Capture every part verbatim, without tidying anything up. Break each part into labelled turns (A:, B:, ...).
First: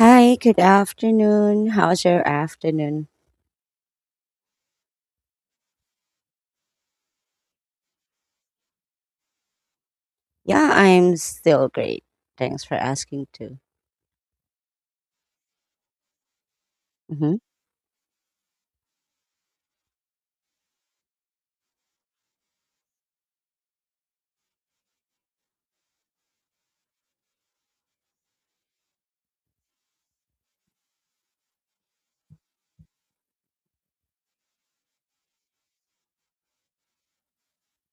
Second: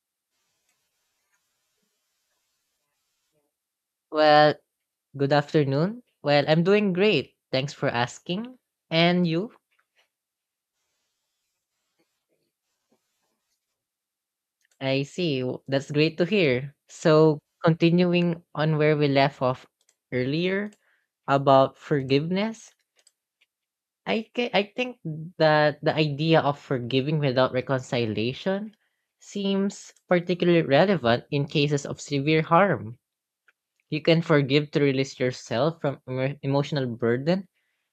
A: Hi, good afternoon. How's your afternoon?
B: Well, good afternoon. Well, I'm doing great. Thanks for asking. And you?
A: Yeah, I'm still great. Thanks for asking too.
B: I see. w- That's great to hear.
A: hmm
B: So, continuing on where we left off earlier about forgiveness, I ca- I think that the idea of forgiving without reconciliation seems particularly relevant in cases of severe harm. You can forgive to release yourself from emo- emotional burden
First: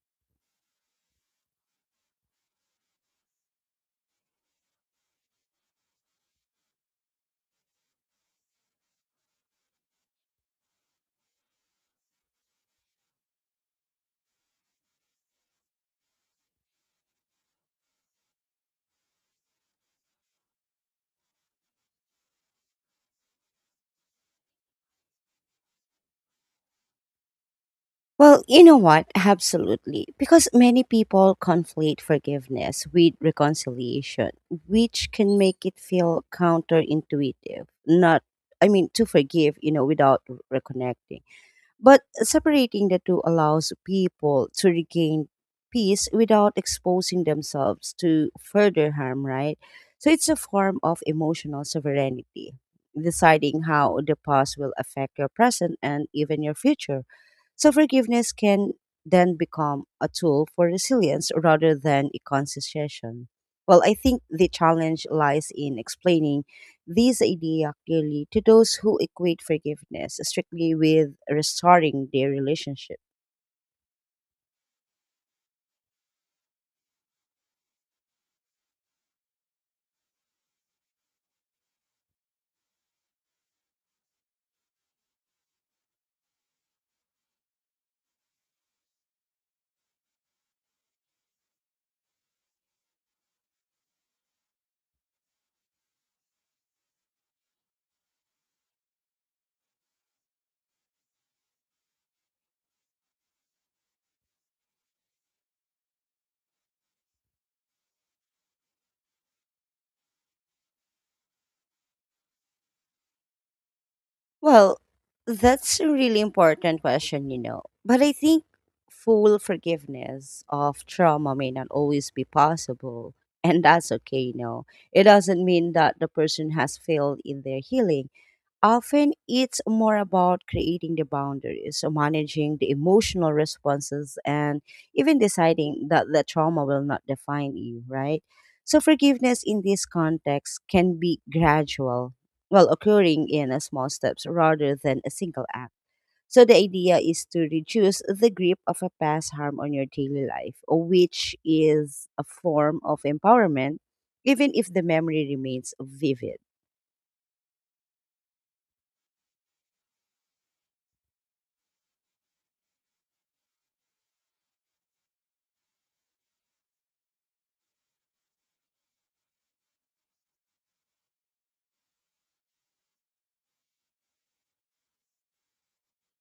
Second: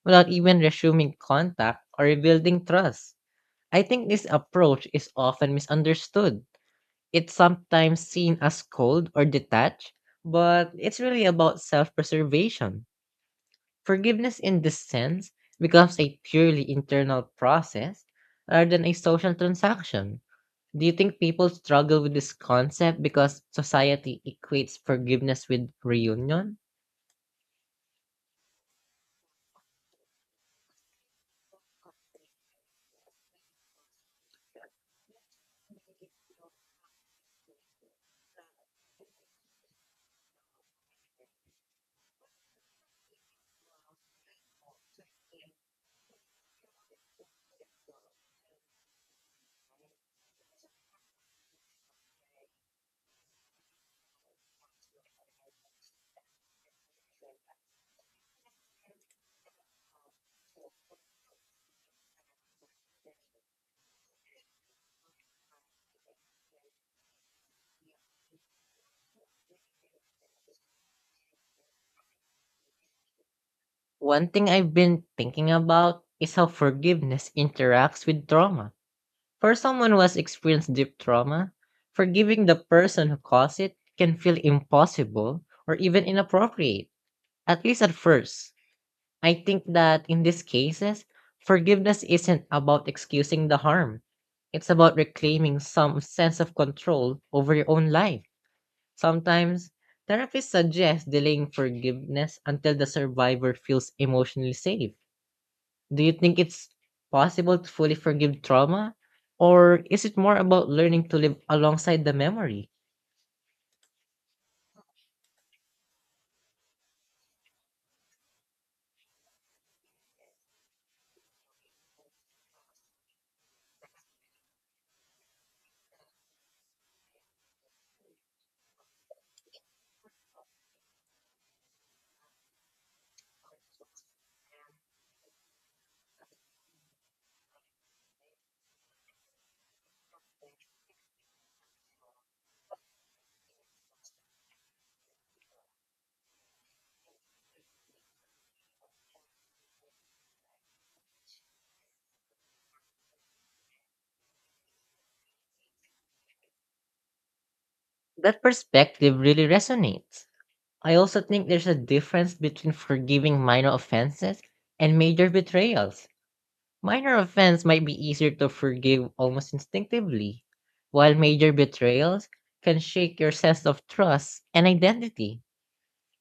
B: without even resuming contact or rebuilding trust. I think this approach is often misunderstood. It's sometimes seen as cold or detached, but it's really about self preservation. Forgiveness, in this sense, becomes a purely internal process rather than a social transaction. Do you think people struggle with this concept because society equates forgiveness with reunion?
A: Well, you know what? Absolutely. Because many people conflate forgiveness with reconciliation, which can make it feel counterintuitive. Not, I mean, to forgive, you know, without reconnecting. But separating the two allows people to regain peace without exposing themselves to further harm, right? So it's a form of emotional sovereignty, deciding how the past will affect your present and even your future. So forgiveness can then become a tool for resilience rather than a concession. Well, I think the challenge lies in explaining this idea clearly to those who equate forgiveness strictly with restoring their relationship.
B: One thing I've been thinking about is how forgiveness interacts with trauma. For someone who has experienced deep trauma, forgiving the person who caused it can feel impossible or even inappropriate, at least at first. I think that in these cases, forgiveness isn't about excusing the harm. It's about reclaiming some sense of control over your own life. Sometimes, therapists suggest delaying forgiveness until the survivor feels emotionally safe. Do you think it's possible to fully forgive trauma? Or is it more about learning to live alongside the memory?
A: Well, that's a really important question, you know. But I think full forgiveness of trauma may not always be possible. And that's okay, you know. It doesn't mean that the person has failed in their healing. Often it's more about creating the boundaries, so managing the emotional responses, and even deciding that the trauma will not define you, right? So, forgiveness in this context can be gradual, well, occurring in a small steps rather than a single act. So, the idea is to reduce the grip of a past harm on your daily life, which is a form of empowerment, even if the memory remains vivid.
B: That perspective really resonates. I also think there's a difference between forgiving minor offenses and major betrayals. Minor offense might be easier to forgive almost instinctively, while major betrayals can shake your sense of trust and identity.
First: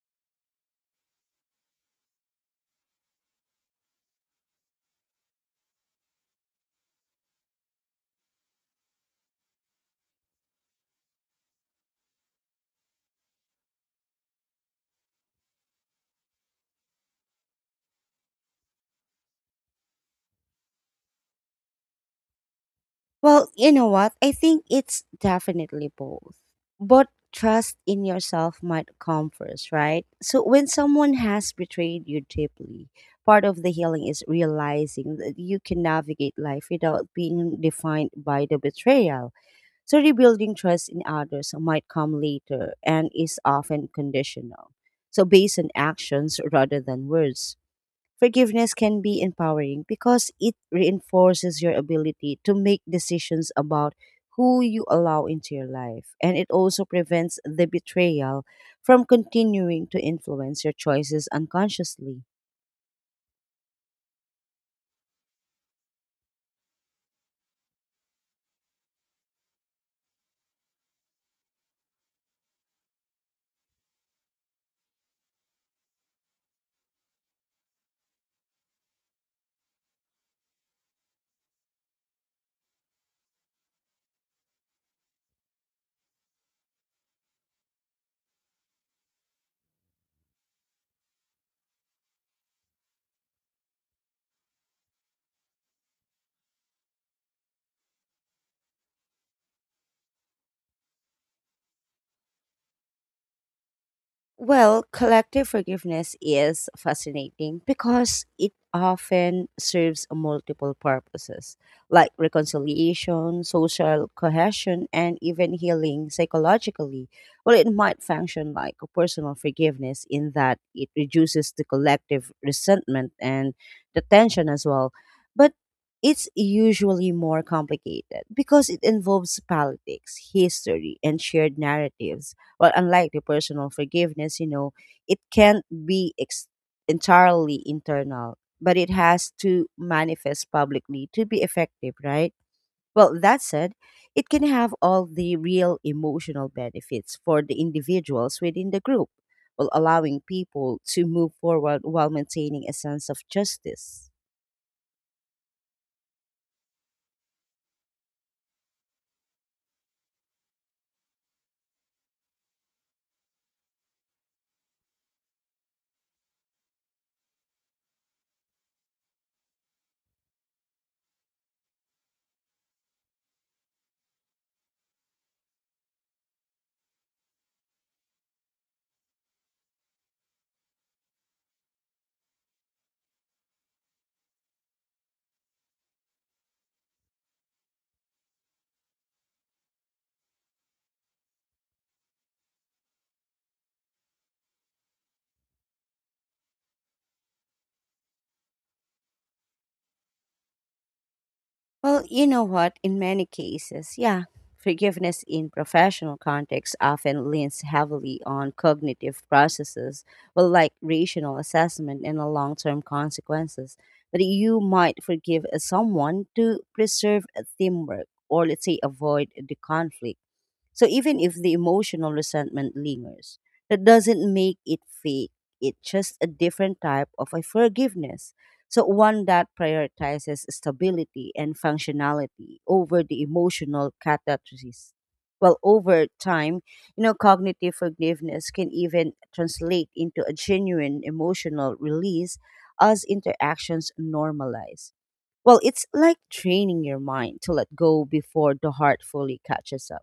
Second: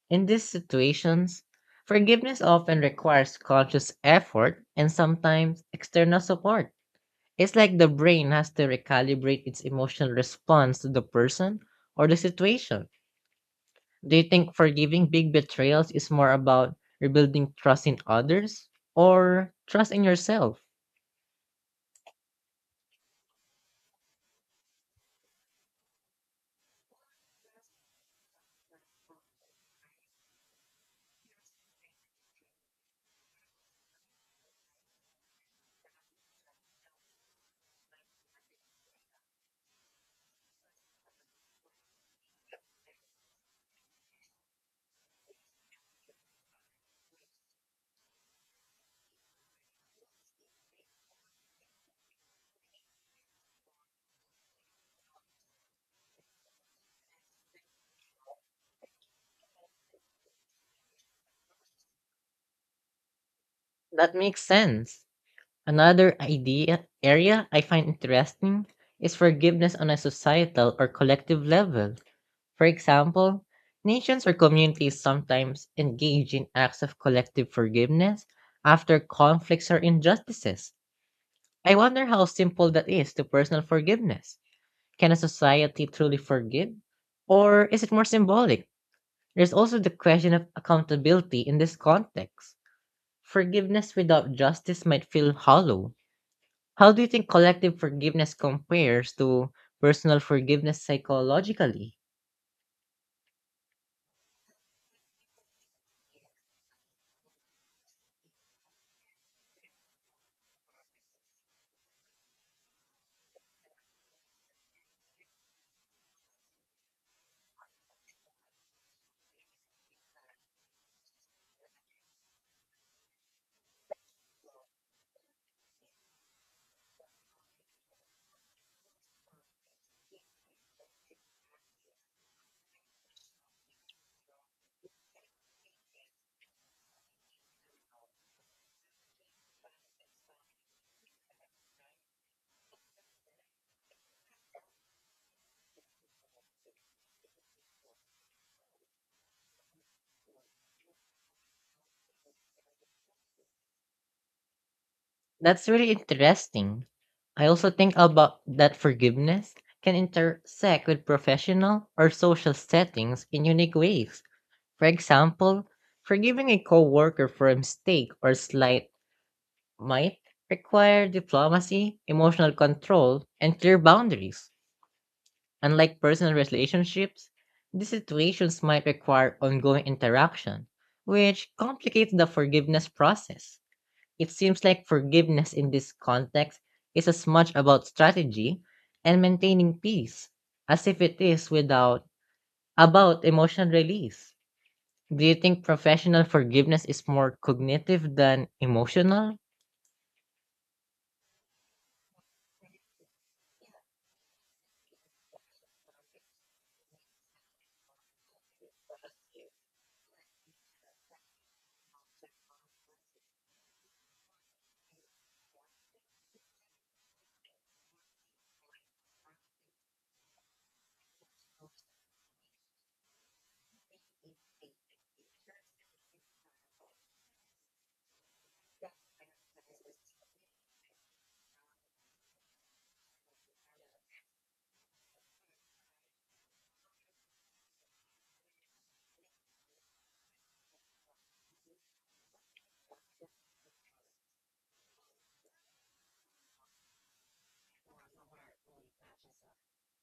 B: In these situations, forgiveness often requires conscious effort and sometimes external support. It's like the brain has to recalibrate its emotional response to the person or the situation. Do you think forgiving big betrayals is more about rebuilding trust in others or trust in yourself?
A: Well, you know what? I think it's definitely both. But trust in yourself might come first, right? So when someone has betrayed you deeply, part of the healing is realizing that you can navigate life without being defined by the betrayal. So rebuilding trust in others might come later and is often conditional. So based on actions rather than words. Forgiveness can be empowering because it reinforces your ability to make decisions about who you allow into your life. And it also prevents the betrayal from continuing to influence your choices unconsciously.
B: That makes sense. Another idea area I find interesting is forgiveness on a societal or collective level. For example, nations or communities sometimes engage in acts of collective forgiveness after conflicts or injustices. I wonder how simple that is to personal forgiveness. Can a society truly forgive? Or is it more symbolic? There's also the question of accountability in this context. Forgiveness without justice might feel hollow. How do you think collective forgiveness compares to personal forgiveness psychologically?
A: Well, collective forgiveness is fascinating because it often serves multiple purposes, like reconciliation, social cohesion, and even healing psychologically. Well, it might function like a personal forgiveness in that it reduces the collective resentment and the tension as well. But it's usually more complicated because it involves politics, history, and shared narratives, well, unlike the personal forgiveness, you know, it can't be ex- entirely internal, but it has to manifest publicly to be effective, right? Well, that said, it can have all the real emotional benefits for the individuals within the group, while allowing people to move forward while maintaining a sense of justice.
B: That's really interesting. I also think about that forgiveness can intersect with professional or social settings in unique ways. For example, forgiving a coworker for a mistake or slight might require diplomacy, emotional control, and clear boundaries. Unlike personal relationships, these situations might require ongoing interaction, which complicates the forgiveness process. It seems like forgiveness in this context is as much about strategy and maintaining peace as if it is without about emotional release. Do you think professional forgiveness is more cognitive than emotional?
A: Well, you know what? In many cases, yeah, forgiveness in professional contexts often leans heavily on cognitive processes, well, like rational assessment and the long-term consequences. But you might forgive someone to preserve teamwork, or let's say avoid the conflict. So even if the emotional resentment lingers, that doesn't make it fake. It's just a different type of a forgiveness. So one that prioritizes stability and functionality over the emotional catharsis. Well, over time, you know, cognitive forgiveness can even translate into a genuine emotional release as interactions normalize. Well, it's like training your mind to let go before the heart fully catches up.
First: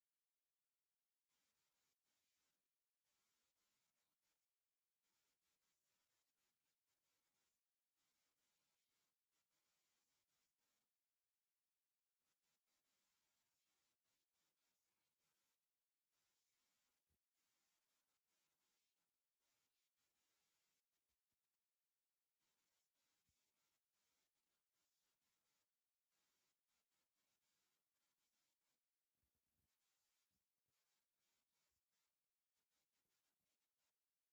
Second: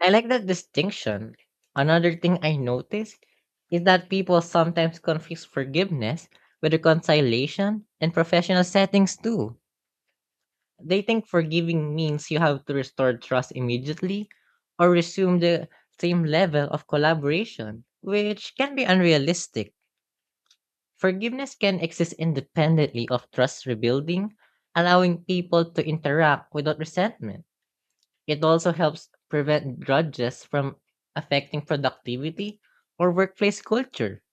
B: I like that distinction. Another thing I noticed is that people sometimes confuse forgiveness with reconciliation in professional settings too. They think forgiving means you have to restore trust immediately or resume the same level of collaboration, which can be unrealistic. Forgiveness can exist independently of trust rebuilding, allowing people to interact without resentment. It also helps prevent grudges from affecting productivity or workplace culture.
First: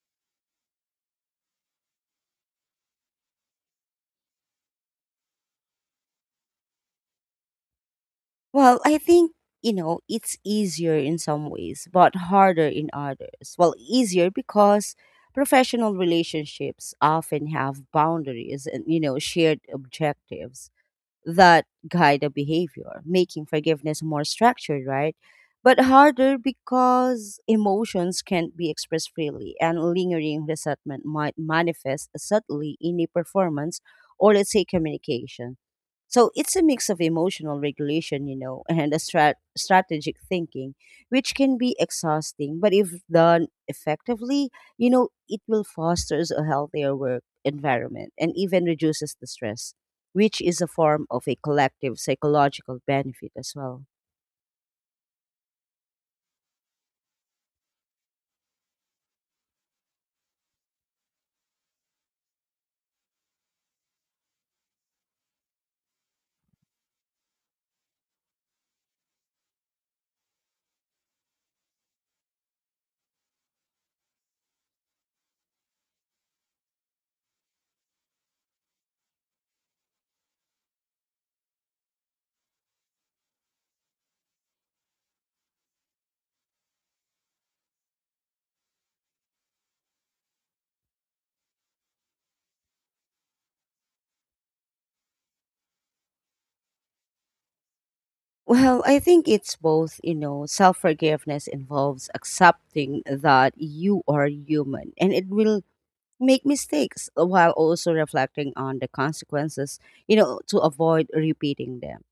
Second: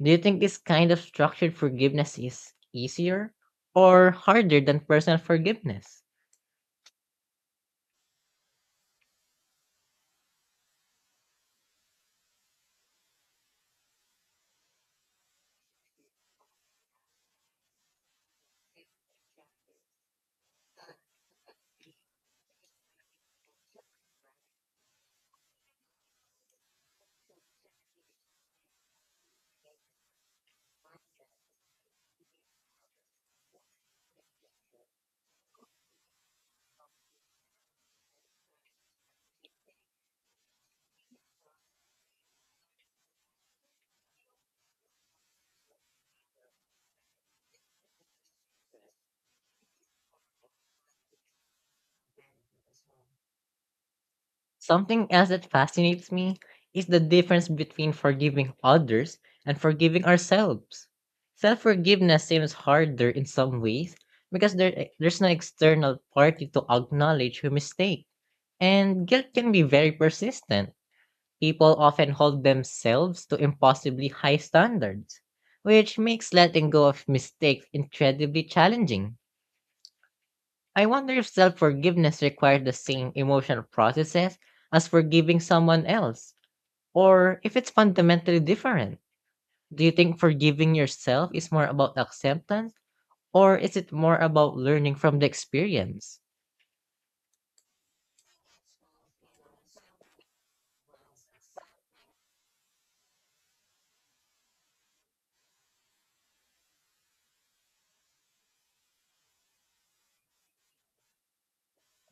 B: Do you think this kind of structured forgiveness is easier or harder than personal forgiveness?
A: Well, I think, you know, it's easier in some ways, but harder in others. Well, easier because professional relationships often have boundaries and, you know, shared objectives that guide the behavior, making forgiveness more structured, right? But harder because emotions can't be expressed freely, and lingering resentment might manifest subtly in a performance or, let's say, communication. So it's a mix of emotional regulation, you know, and a strat- strategic thinking, which can be exhausting. But if done effectively, you know, it will fosters a healthier work environment and even reduces the stress, which is a form of a collective psychological benefit as well.
B: Something else that fascinates me is the difference between forgiving others and forgiving ourselves. Self forgiveness seems harder in some ways because there, there's no external party to acknowledge your mistake. And guilt can be very persistent. People often hold themselves to impossibly high standards, which makes letting go of mistakes incredibly challenging. I wonder if self forgiveness requires the same emotional processes as forgiving someone else or if it's fundamentally different. Do you think forgiving yourself is more about acceptance or is it more about learning from the experience?
A: Well, I think it's both, you know, self forgiveness involves accepting that you are human and it will make mistakes while also reflecting on the consequences, you know, to avoid repeating them.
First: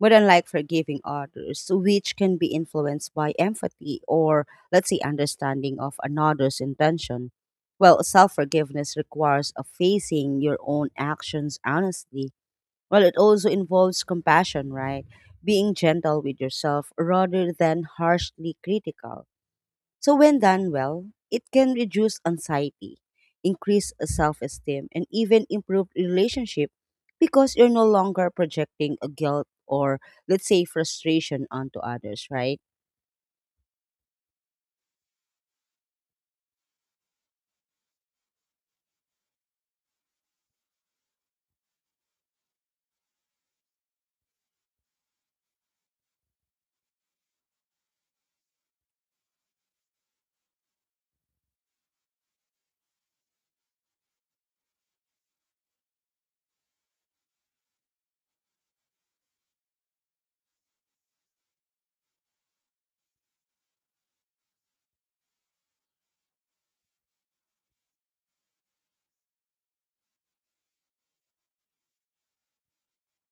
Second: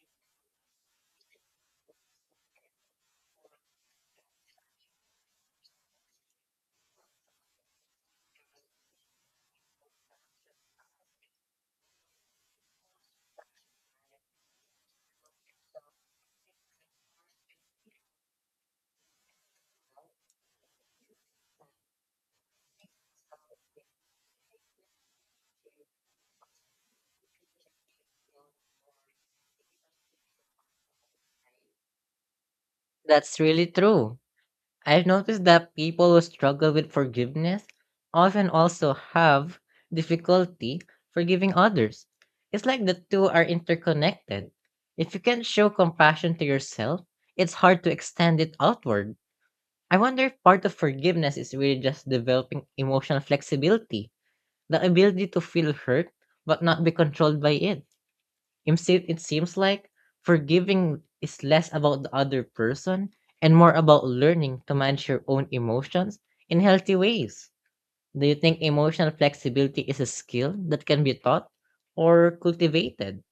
A: But unlike forgiving others, which can be influenced by empathy or, let's say, understanding of another's intention, well, self forgiveness requires a facing your own actions honestly. Well, it also involves compassion, right? Being gentle with yourself rather than harshly critical. So, when done well, it can reduce anxiety, increase self esteem, and even improve relationship because you're no longer projecting a guilt or, let's say, frustration onto others, right?
B: That's really true. I've noticed that people who struggle with forgiveness often also have difficulty forgiving others. It's like the two are interconnected. If you can't show compassion to yourself, it's hard to extend it outward. I wonder if part of forgiveness is really just developing emotional flexibility, the ability to feel hurt but not be controlled by it. Instead, it seems like forgiving is less about the other person and more about learning to manage your own emotions in healthy ways. Do you think emotional flexibility is a skill that can be taught or cultivated?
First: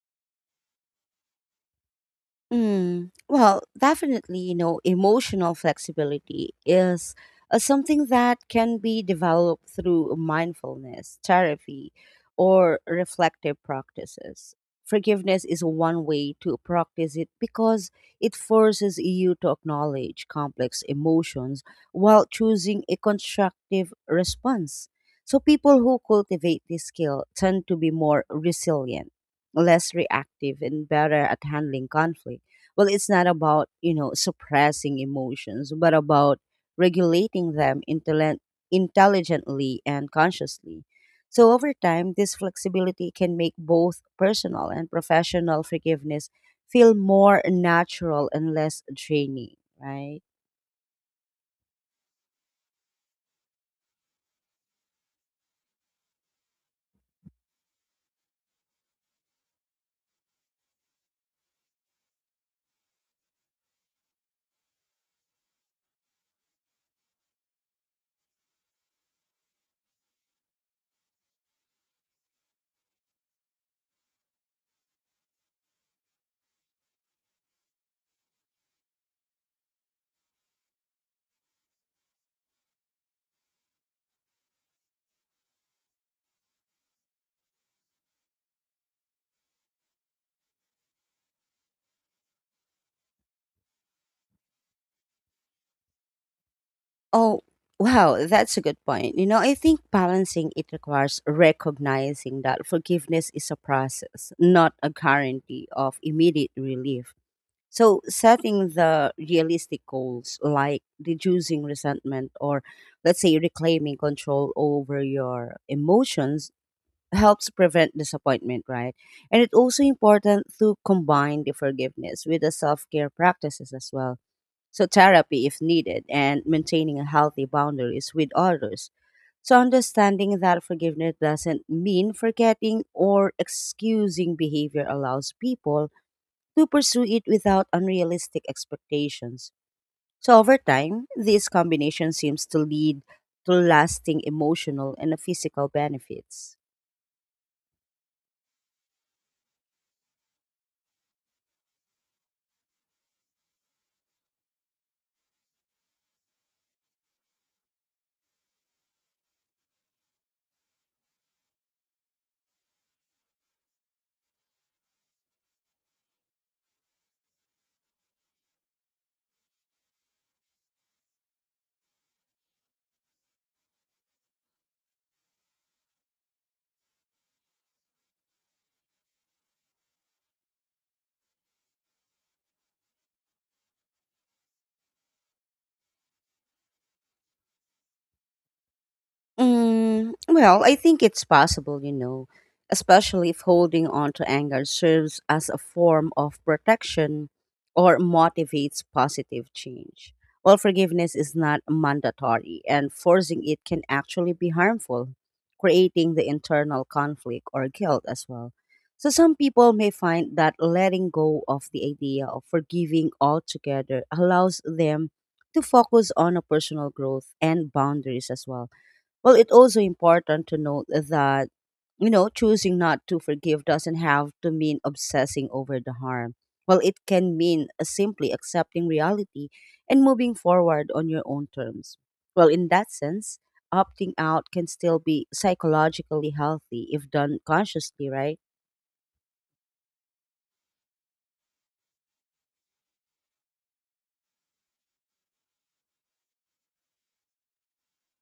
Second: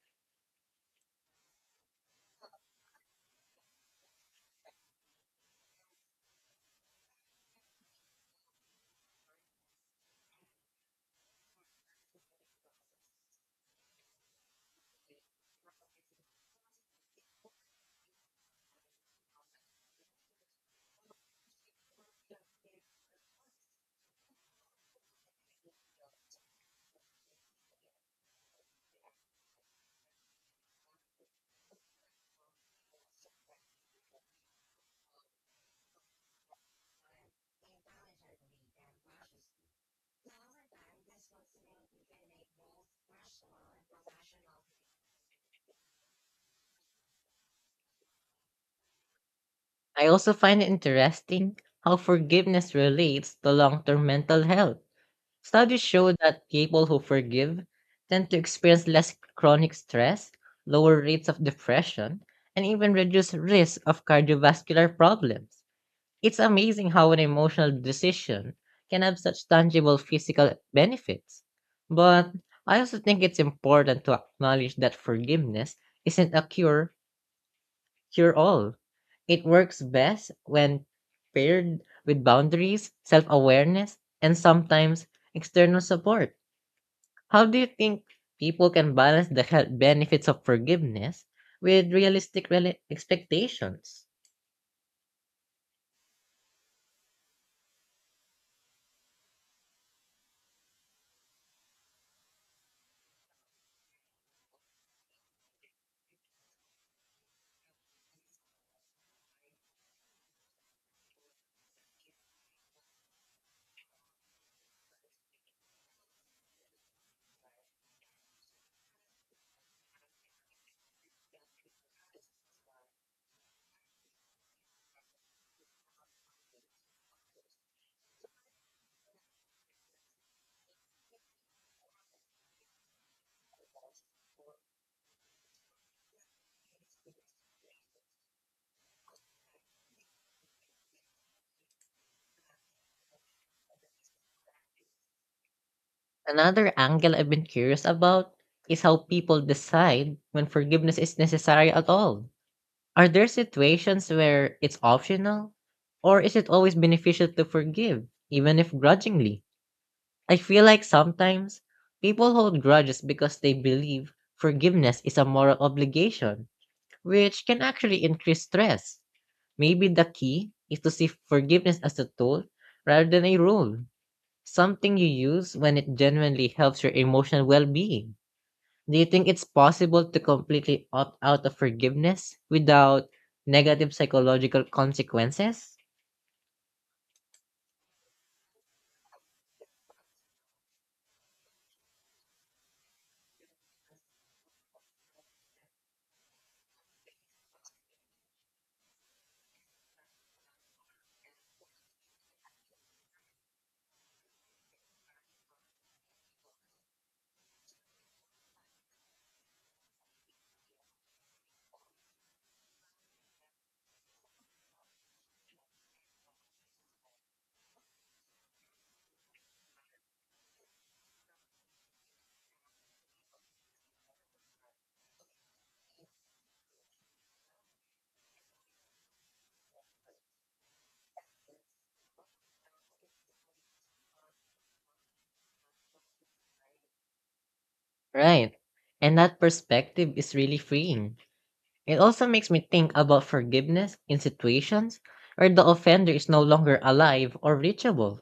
A: Mm, well, definitely, you know, emotional flexibility is uh, something that can be developed through mindfulness, therapy, or reflective practices. Forgiveness is one way to practice it because it forces you to acknowledge complex emotions while choosing a constructive response. So, people who cultivate this skill tend to be more resilient, less reactive, and better at handling conflict. Well, it's not about, you know, suppressing emotions, but about regulating them intelli- intelligently and consciously. So over time, this flexibility can make both personal and professional forgiveness feel more natural and less draining,
B: I
A: right?
B: also find it interesting how forgiveness relates to long term mental health. Studies show that people who forgive tend to experience less chronic stress, lower rates of depression, and even reduce risk of cardiovascular problems. It's amazing how an emotional decision can have such tangible physical benefits. But I also think it's important to acknowledge that forgiveness isn't a cure cure all. It works best when paired with boundaries, self-awareness, and sometimes external support. How do you think people can balance the health benefits of forgiveness with realistic rela- expectations?
A: Oh, wow, that's a good point. You know, I think balancing it requires recognizing that forgiveness is a process, not a guarantee of immediate relief. So setting the realistic goals like reducing resentment or let's say reclaiming control over your emotions helps prevent disappointment, right? And it's also important to combine the forgiveness with the self-care practices as well. So therapy if needed and maintaining a healthy boundaries with others. So understanding that forgiveness doesn't mean forgetting or excusing behavior allows people to pursue it without unrealistic expectations. So over time, this combination seems to lead to lasting emotional and physical benefits.
B: Another angle I've been curious about is how people decide when forgiveness is necessary at all. Are there situations where it's optional? Or is it always beneficial to forgive, even if grudgingly? I feel like sometimes people hold grudges because they believe forgiveness is a moral obligation, which can actually increase stress. Maybe the key is to see forgiveness as a tool rather than a rule, something you use when it genuinely helps your emotional well being. Do you think it's possible to completely opt out of forgiveness without negative psychological consequences?
A: Mm, well, I think it's possible, you know, especially if holding on to anger serves as a form of protection or motivates positive change. Well, forgiveness is not mandatory, and forcing it can actually be harmful, creating the internal conflict or guilt as well. So, some people may find that letting go of the idea of forgiving altogether allows them to focus on a personal growth and boundaries as well. Well, it's also important to note that, you know, choosing not to forgive doesn't have to mean obsessing over the harm. Well, it can mean uh, simply accepting reality and moving forward on your own terms. Well, in that sense, opting out can still be psychologically healthy if done consciously, right?
B: Right. And that perspective is really freeing. It also makes me think about forgiveness in situations where the offender is no longer alive or reachable.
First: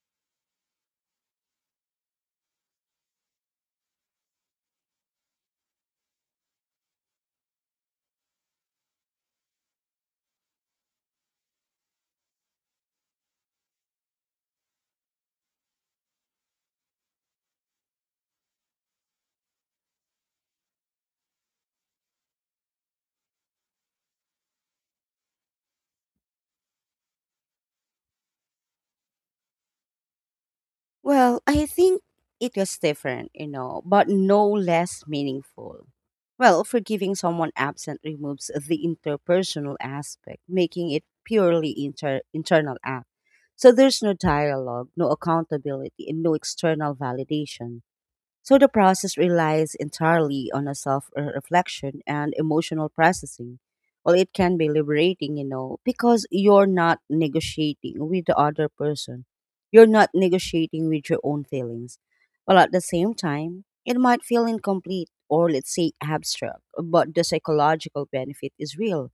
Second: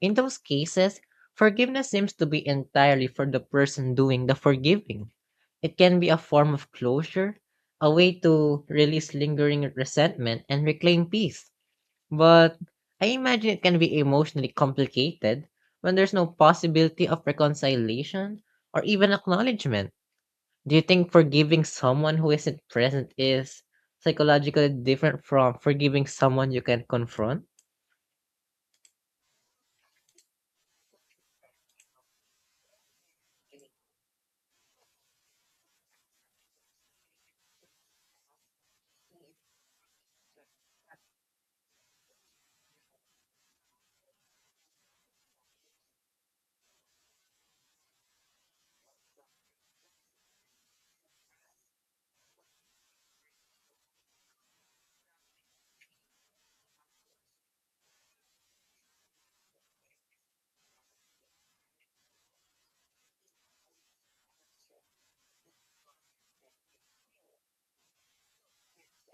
B: In those cases, forgiveness seems to be entirely for the person doing the forgiving. It can be a form of closure, a way to release lingering resentment and reclaim peace. But I imagine it can be emotionally complicated when there's no possibility of reconciliation or even acknowledgement. Do you think forgiving someone who isn't present is psychologically different from forgiving someone you can confront?
A: Well, I think it was different, you know, but no less meaningful. Well, forgiving someone absent removes the interpersonal aspect, making it purely inter- internal act. So there's no dialogue, no accountability, and no external validation. So the process relies entirely on a self reflection and emotional processing. Well, it can be liberating, you know, because you're not negotiating with the other person. You're not negotiating with your own feelings. Well, at the same time, it might feel incomplete or, let's say, abstract, but the psychological benefit is real,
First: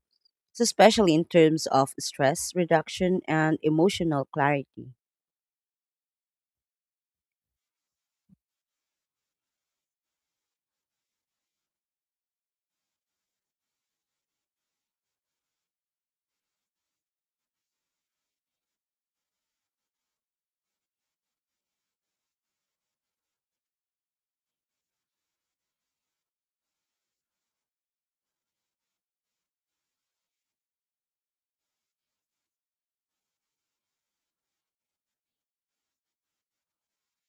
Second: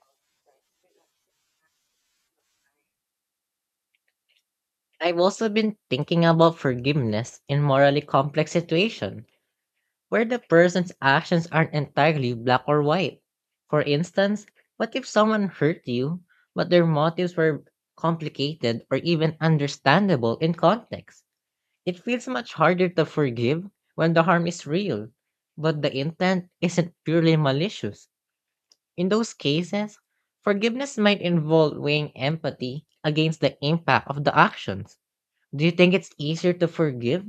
A: so especially in terms of stress reduction and emotional clarity.
B: I've also been thinking about forgiveness in morally complex situations where the person's actions aren't entirely black or white. For instance, what if someone hurt you, but their motives were complicated or even understandable in context? It feels much harder to forgive when the harm is real, but the intent isn't purely malicious. In those cases, forgiveness might involve weighing empathy against the impact of the actions. Do you think it's easier to forgive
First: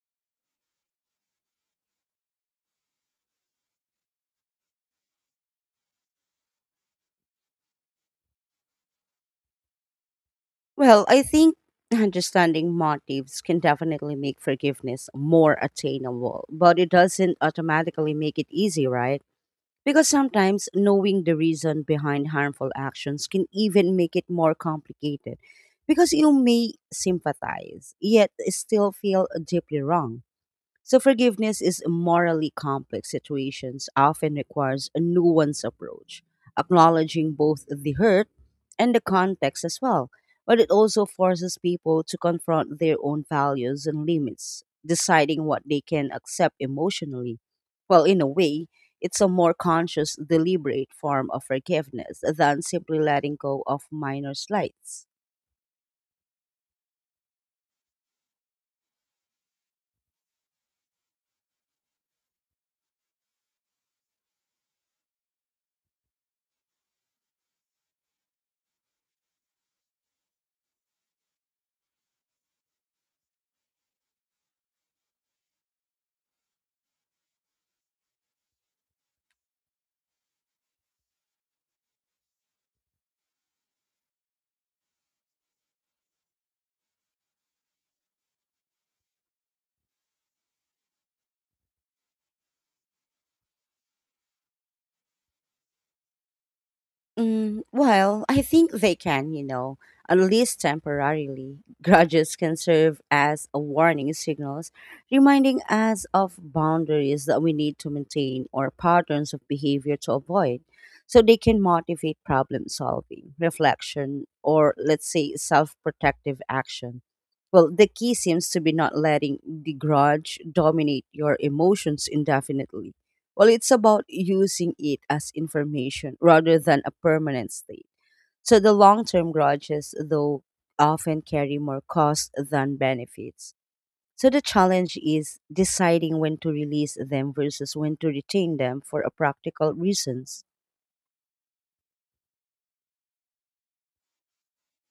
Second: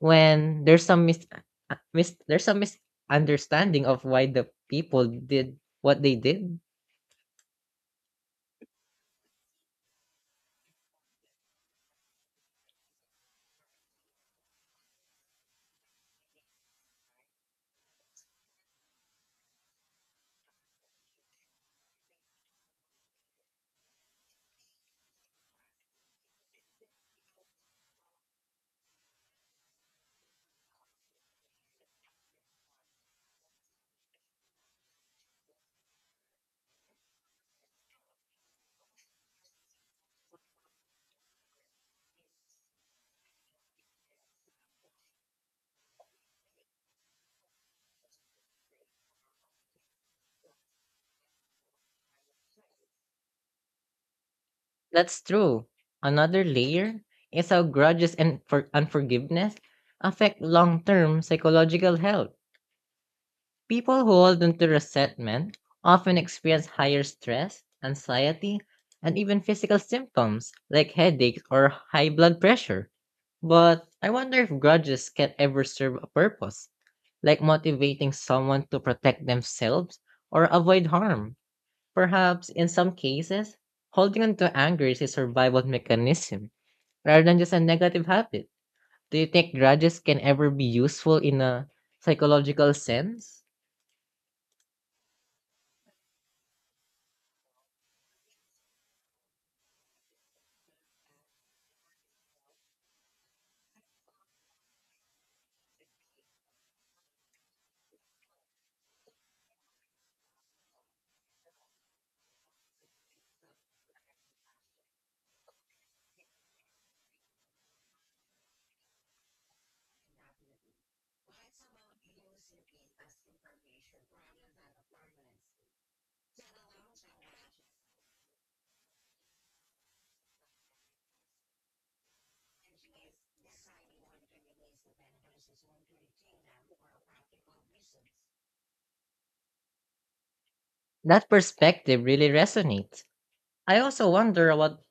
B: when there's some mis, uh, mis there's some misunderstanding of why the people did what they did?
A: Well, I think understanding motives can definitely make forgiveness more attainable, but it doesn't automatically make it easy, right? Because sometimes knowing the reason behind harmful actions can even make it more complicated because you may sympathize, yet still feel deeply wrong. So forgiveness is morally complex situations often requires a nuanced approach, acknowledging both the hurt and the context as well. But it also forces people to confront their own values and limits, deciding what they can accept emotionally. Well, in a way, it's a more conscious, deliberate form of forgiveness than simply letting go of minor slights.
B: That's true. Another layer is how grudges and for unforgiveness affect long-term psychological health. People who hold onto resentment often experience higher stress, anxiety, and even physical symptoms like headaches or high blood pressure. But I wonder if grudges can ever serve a purpose like motivating someone to protect themselves or avoid harm. Perhaps in some cases, holding on to anger is a survival mechanism rather than just a negative habit. Do you think grudges can ever be useful in a psychological sense?
A: Mm, well, I think they can, you know, at least temporarily. Grudges can serve as a warning signals, reminding us of boundaries that we need to maintain or patterns of behavior to avoid. So they can motivate problem solving, reflection, or let's say self protective action. Well, the key seems to be not letting the grudge dominate your emotions indefinitely. Well, it's about using it as information rather than a permanent state. So the long term grudges, though, often carry more costs than benefits. So the challenge is deciding when to release them versus when to retain them for a practical reasons.
B: That perspective really resonates. I also wonder about,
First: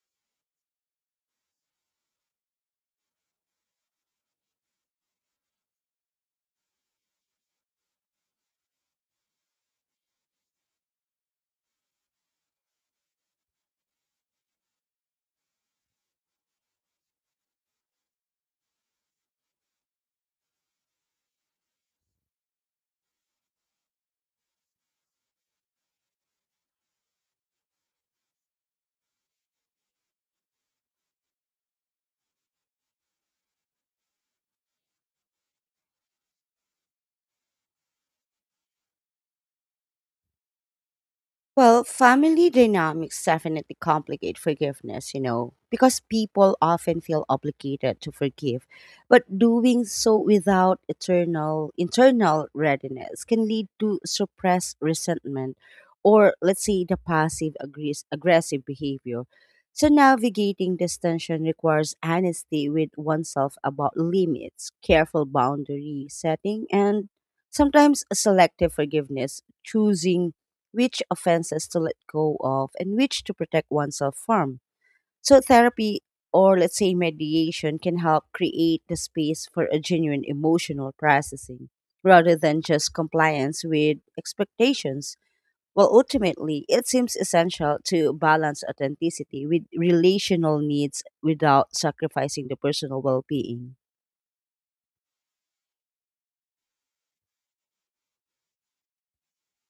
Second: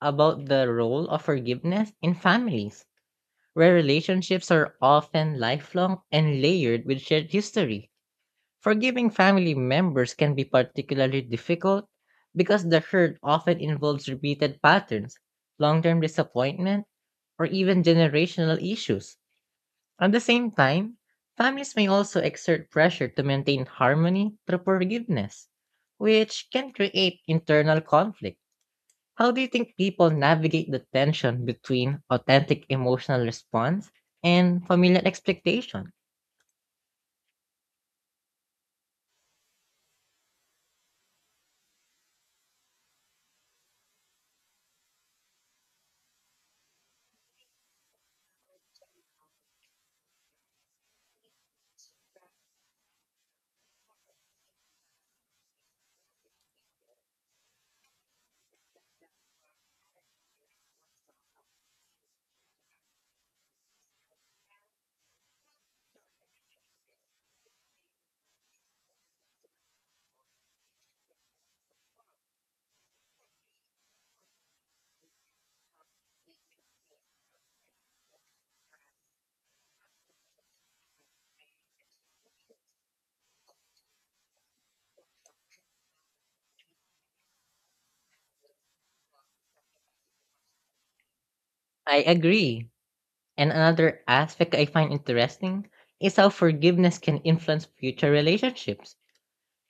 B: about the role of forgiveness in families, where relationships are often lifelong and layered with shared history. Forgiving family members can be particularly difficult because the hurt often involves repeated patterns, long term disappointment, or even generational issues. At the same time, families may also exert pressure to maintain harmony through forgiveness, which can create internal conflict. How do you think people navigate the tension between authentic emotional response and familial expectation?
A: Well, family dynamics definitely complicate forgiveness, you know, because people often feel obligated to forgive, but doing so without eternal internal readiness can lead to suppressed resentment or let's say the passive aggress- aggressive behavior. So navigating this tension requires honesty with oneself about limits, careful boundary setting, and sometimes selective forgiveness, choosing which offenses to let go of, and which to protect oneself from. So, therapy or let's say mediation can help create the space for a genuine emotional processing rather than just compliance with expectations. Well, ultimately, it seems essential to balance authenticity with relational needs without
B: I
A: sacrificing the
B: agree.
A: personal well
B: And
A: being.
B: another aspect I find interesting is how forgiveness can influence future relationships.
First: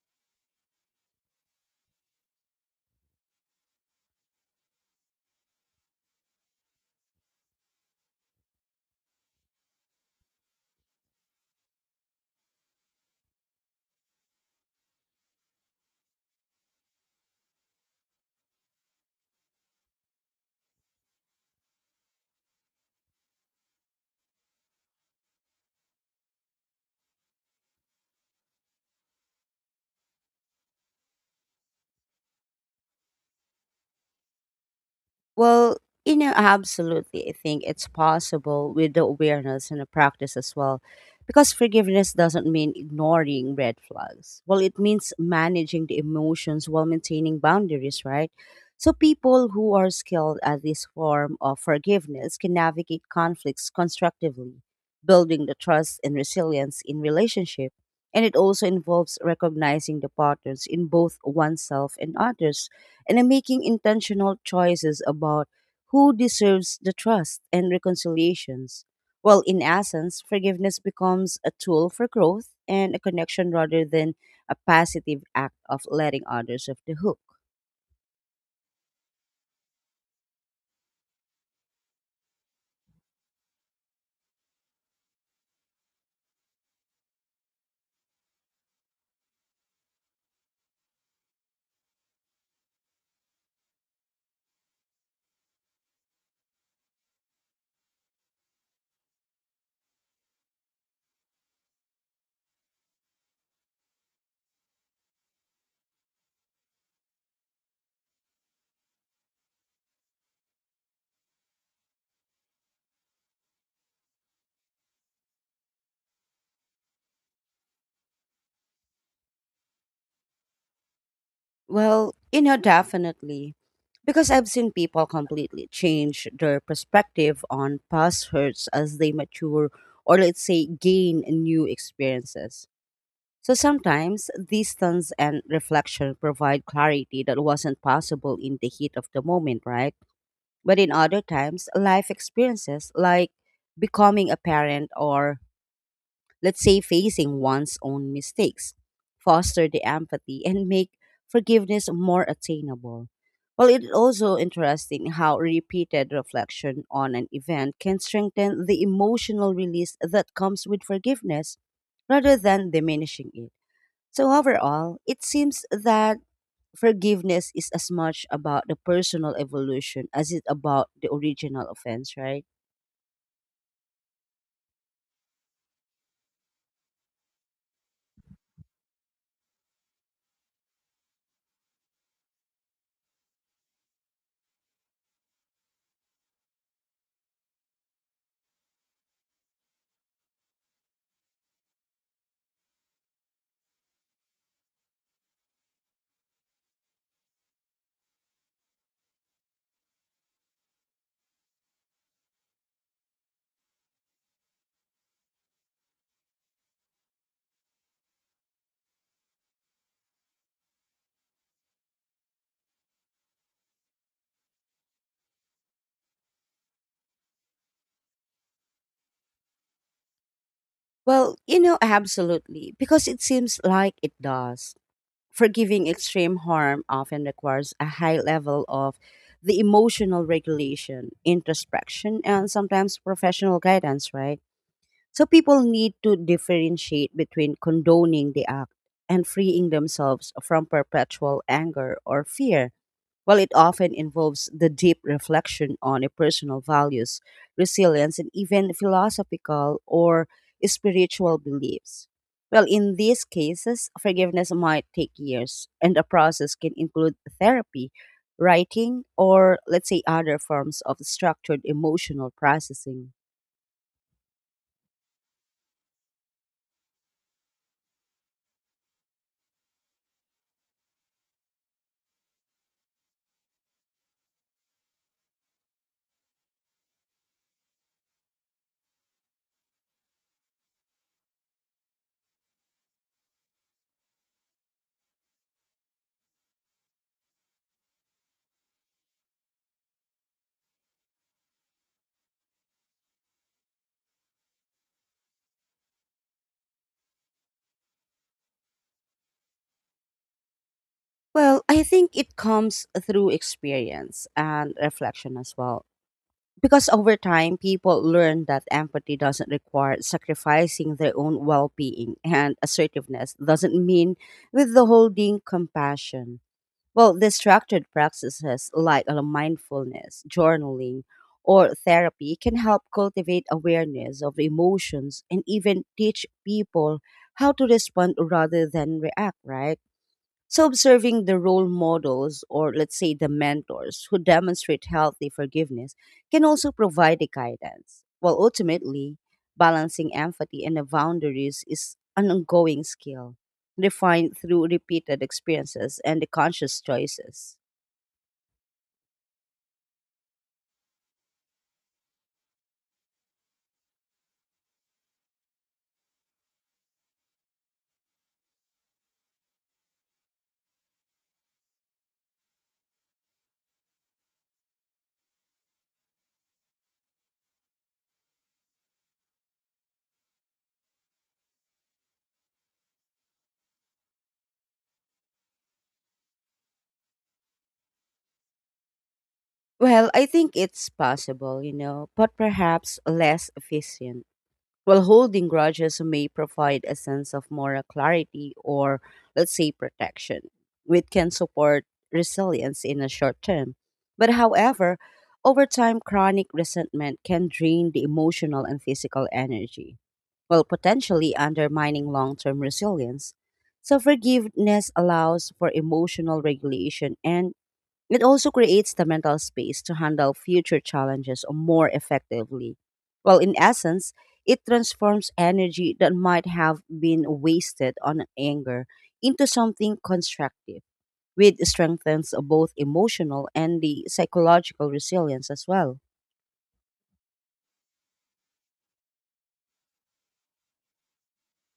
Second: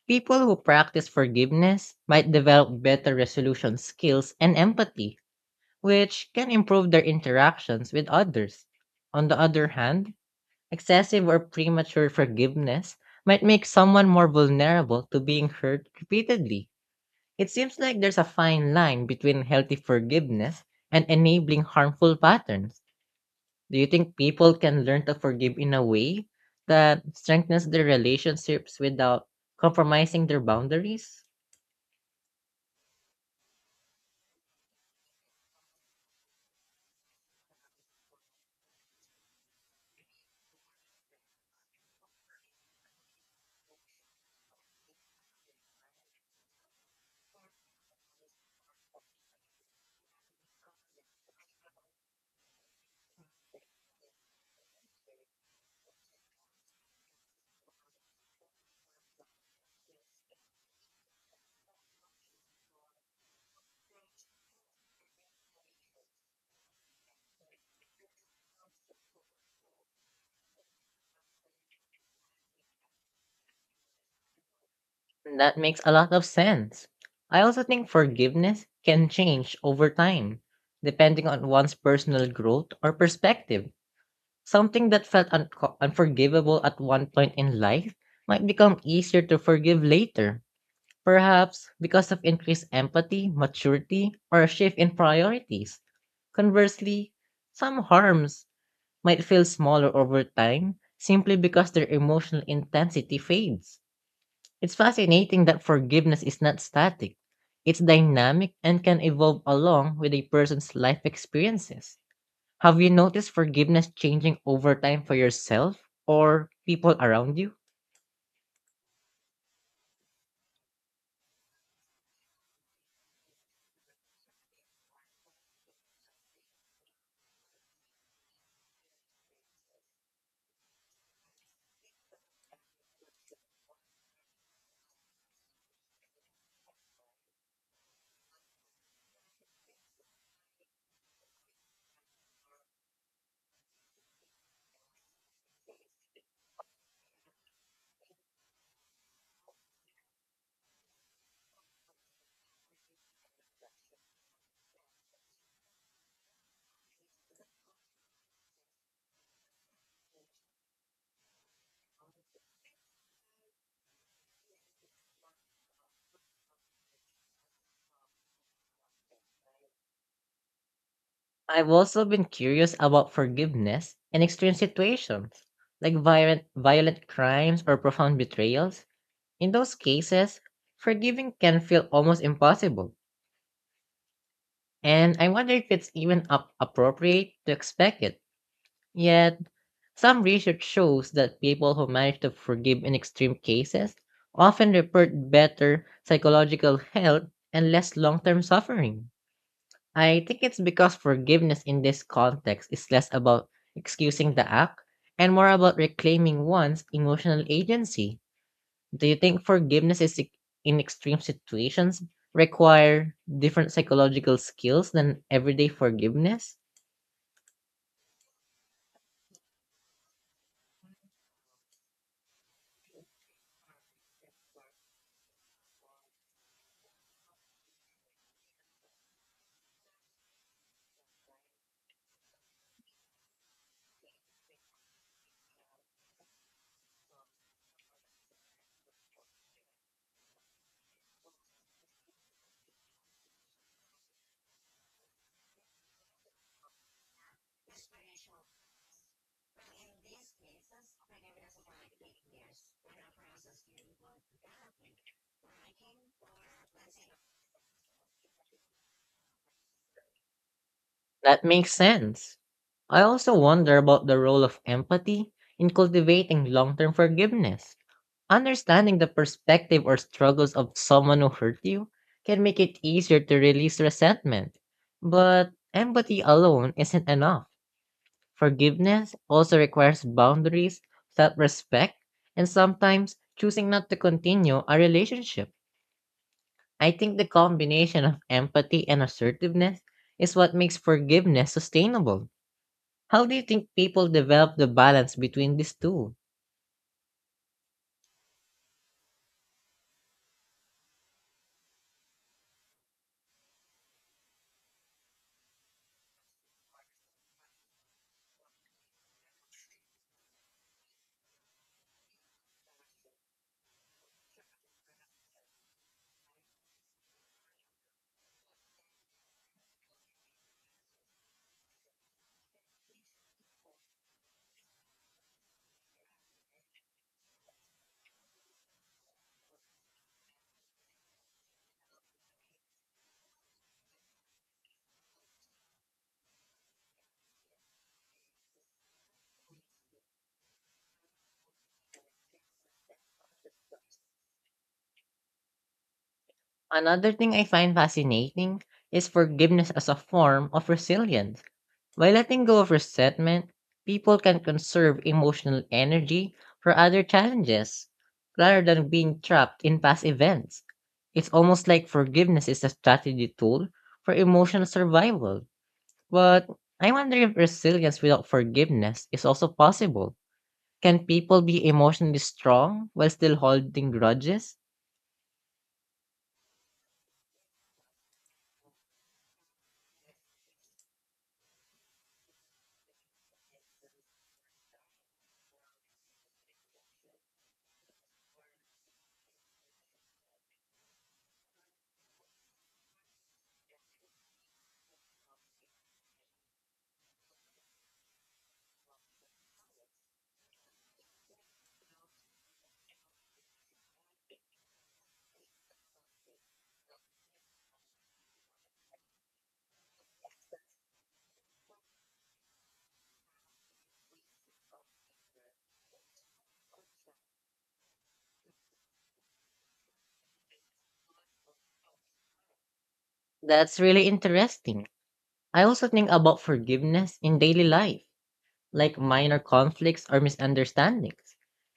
B: People who practice forgiveness might develop better resolution skills and empathy, which can improve their interactions with others. On the other hand, excessive or premature forgiveness might make someone more vulnerable to being hurt repeatedly. It seems like there's a fine line between healthy forgiveness and enabling harmful patterns. Do you think people can learn to forgive in a way that strengthens their relationships without compromising their boundaries?
A: Well, you know, absolutely. I think it's possible with the awareness and the practice as well. Because forgiveness doesn't mean ignoring red flags. Well, it means managing the emotions while maintaining boundaries, right? So people who are skilled at this form of forgiveness can navigate conflicts constructively, building the trust and resilience in relationship. And it also involves recognizing the patterns in both oneself and others and I'm making intentional choices about who deserves the trust and reconciliations. Well, in essence, forgiveness becomes a tool for growth and a connection rather than a passive act
B: That makes
A: of
B: a lot
A: letting
B: of
A: others off
B: sense.
A: the hook.
B: I also think forgiveness can change over time, depending on one's personal growth or perspective. Something that felt unco unforgivable at one point in life might become easier to forgive later, perhaps because of increased empathy, maturity, or a shift in priorities. Conversely, some harms might feel smaller over time simply because their emotional intensity fades. It's fascinating that forgiveness is not static, it's dynamic and can evolve along with a person's life experiences. Have you noticed forgiveness changing over time for yourself or people around you?
A: Well, you know, definitely. Because I've seen people completely change their perspective on past hurts as they mature or, let's say, gain new experiences. So sometimes distance and reflection provide clarity that wasn't possible in the heat of the moment, right? But in other times, life experiences like becoming a parent or let's say facing one's own mistakes foster the empathy and make forgiveness more attainable. Well, it's also interesting how repeated reflection on an event can strengthen the emotional release that comes with forgiveness rather than diminishing it. So, overall, it seems that forgiveness is as much about the personal evolution as it about the original
B: I've also
A: offense,
B: been
A: right?
B: curious about forgiveness in extreme situations, like violent, violent crimes or profound betrayals. In those cases, forgiving can feel almost impossible, and I wonder if it's even up appropriate to expect it. Yet, some research shows that people who manage to forgive in extreme cases often report better psychological health and less long term suffering. I think it's because forgiveness in this context is less about excusing the act and more about reclaiming one's emotional agency. Do you think forgiveness is ex- in extreme situations require different psychological skills than everyday forgiveness?
A: Well, you know, absolutely, because it seems like it does. Forgiving extreme harm often requires a high level of the emotional regulation, introspection, and sometimes professional guidance, right? So people need to differentiate between condoning the act and freeing themselves from perpetual anger or fear. Well, it often involves the deep reflection on your personal values, resilience, and even philosophical or spiritual beliefs. Well, in these cases, forgiveness might take years, and the process can include therapy, writing, or let's say other forms of
B: That
A: structured
B: makes
A: emotional
B: sense. I
A: processing.
B: also wonder about the role of empathy in cultivating long term forgiveness. Understanding the perspective or struggles of someone who hurt you can make it easier to release resentment, but empathy alone isn't enough. Forgiveness also requires boundaries, self respect, and sometimes choosing not to continue a relationship. I think the combination of empathy and assertiveness is what makes forgiveness sustainable. How do you think people develop the balance between these two?
A: Well, I think it comes through experience and reflection as well. Because over time, people learn that empathy doesn't require sacrificing their own well being, and assertiveness doesn't mean withholding compassion. Well, the structured practices like uh, mindfulness, journaling, or therapy can help cultivate awareness of emotions and even teach people how to respond rather than react, right? So, observing the role models, or let's say the mentors, who demonstrate healthy forgiveness can also provide the guidance. While ultimately, balancing empathy and the boundaries is an ongoing skill, refined through repeated experiences and the conscious
B: Another thing I
A: choices.
B: find fascinating is forgiveness as a form of resilience. By letting go of resentment, people can conserve emotional energy for other challenges rather than being trapped in past events. It's almost like forgiveness is a strategy tool for emotional survival. But I wonder if resilience without forgiveness is also possible. Can people be emotionally strong while still holding grudges?
A: Well, I think it's possible, you know, but perhaps less efficient. While holding grudges may provide a sense of moral clarity or, let's say, protection, which can support resilience in the short term. But however, over time, chronic resentment can drain the emotional and physical energy, while potentially undermining long term resilience. So, forgiveness allows for emotional regulation and it also creates the mental space to handle future challenges more effectively. Well, in essence, it transforms energy that might have been wasted on anger into something constructive, which strengthens both emotional
B: That's
A: and the
B: really interesting.
A: psychological resilience
B: I
A: as
B: also
A: well.
B: think about forgiveness in daily life like minor conflicts or misunderstandings.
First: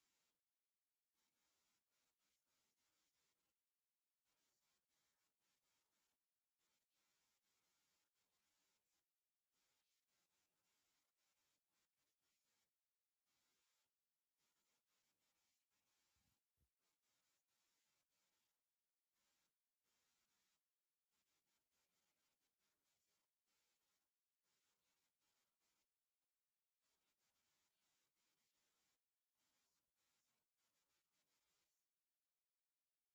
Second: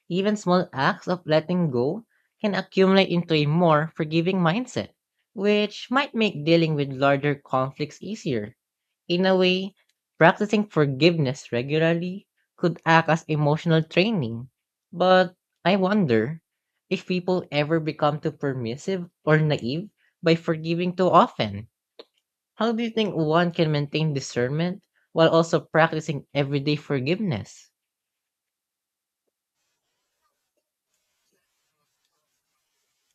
B: Even small acts of letting go can accumulate into a more forgiving mindset, which might make dealing with larger conflicts easier. In a way, practicing forgiveness regularly could act as emotional training. But I wonder if people ever become too permissive or naive by forgiving too often. How do you think one can maintain discernment while also practicing everyday forgiveness?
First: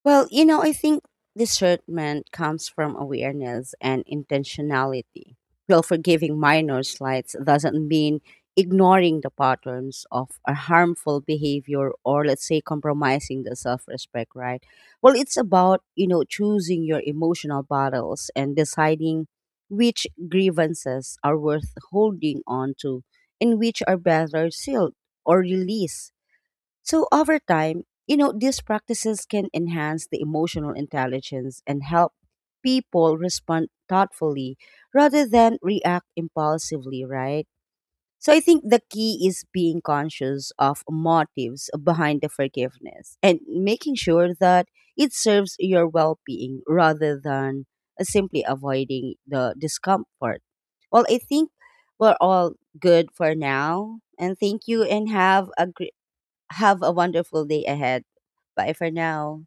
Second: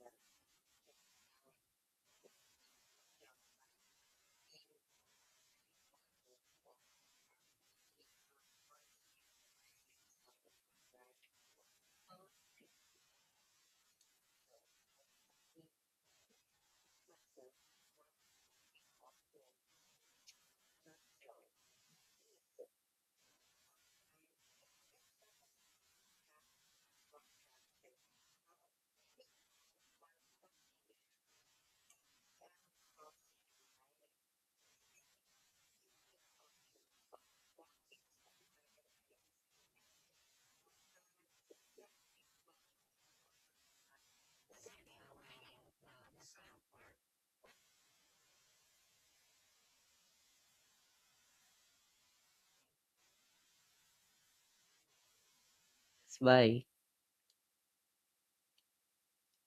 A: Well, you know, I think discernment comes from awareness and intentionality. Well, forgiving minor slights doesn't mean ignoring the patterns of a harmful behavior or let's say compromising the self-respect, right? Well, it's about, you know, choosing your emotional battles and deciding which grievances are worth holding on to and which are better sealed or released. So over time, you know, these practices can enhance the emotional intelligence and help people respond thoughtfully rather than react impulsively, right? So I think the key is being conscious of motives behind the forgiveness and making sure that it serves your well-being rather than uh, simply avoiding the discomfort. Well, I think we're all good for now, and thank you and have a great
B: Bye.
A: have a wonderful day ahead. Bye for now.